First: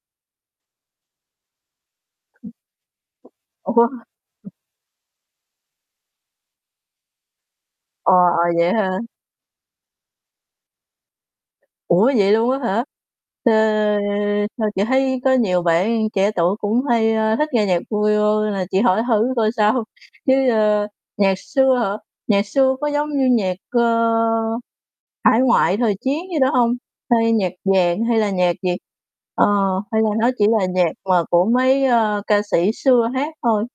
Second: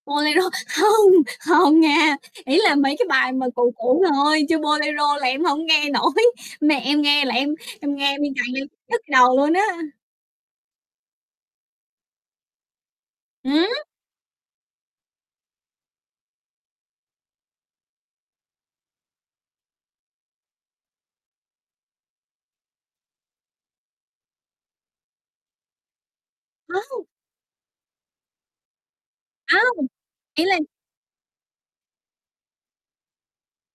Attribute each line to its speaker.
Speaker 1: Bolero, hông, hông nha, ý là mấy cái bài mà cũ
Speaker 2: Ủa?
Speaker 1: cũ thôi, chứ Bolero là em hổng nghe nổi. Mẹ em nghe là em em
Speaker 2: Ờ,
Speaker 1: nghe nguyên
Speaker 2: ờ,
Speaker 1: ngày em
Speaker 2: vậy hả?
Speaker 1: nhức đầu luôn á.
Speaker 2: Ủa, vậy luôn á hả? Ờ,
Speaker 1: Ừm!
Speaker 2: sao chị thấy có nhiều bạn trẻ tuổi cũng hay, a, thích nghe nhạc Bolero nên là chị hỏi thử coi sao. Chứ, ơ, nhạc xưa hả? Nhạc xưa có giống như nhạc, ơ, hải ngoại, thời chiến gì đó hông?
Speaker 1: Hông!
Speaker 2: Hay nhạc vàng, hay là nhạc gì? Ờ,
Speaker 1: Hông!
Speaker 2: hay là nó
Speaker 1: Ý
Speaker 2: chỉ
Speaker 1: là
Speaker 2: là nhạc mà của mấy, ơ, ca sĩ xưa hát thôi?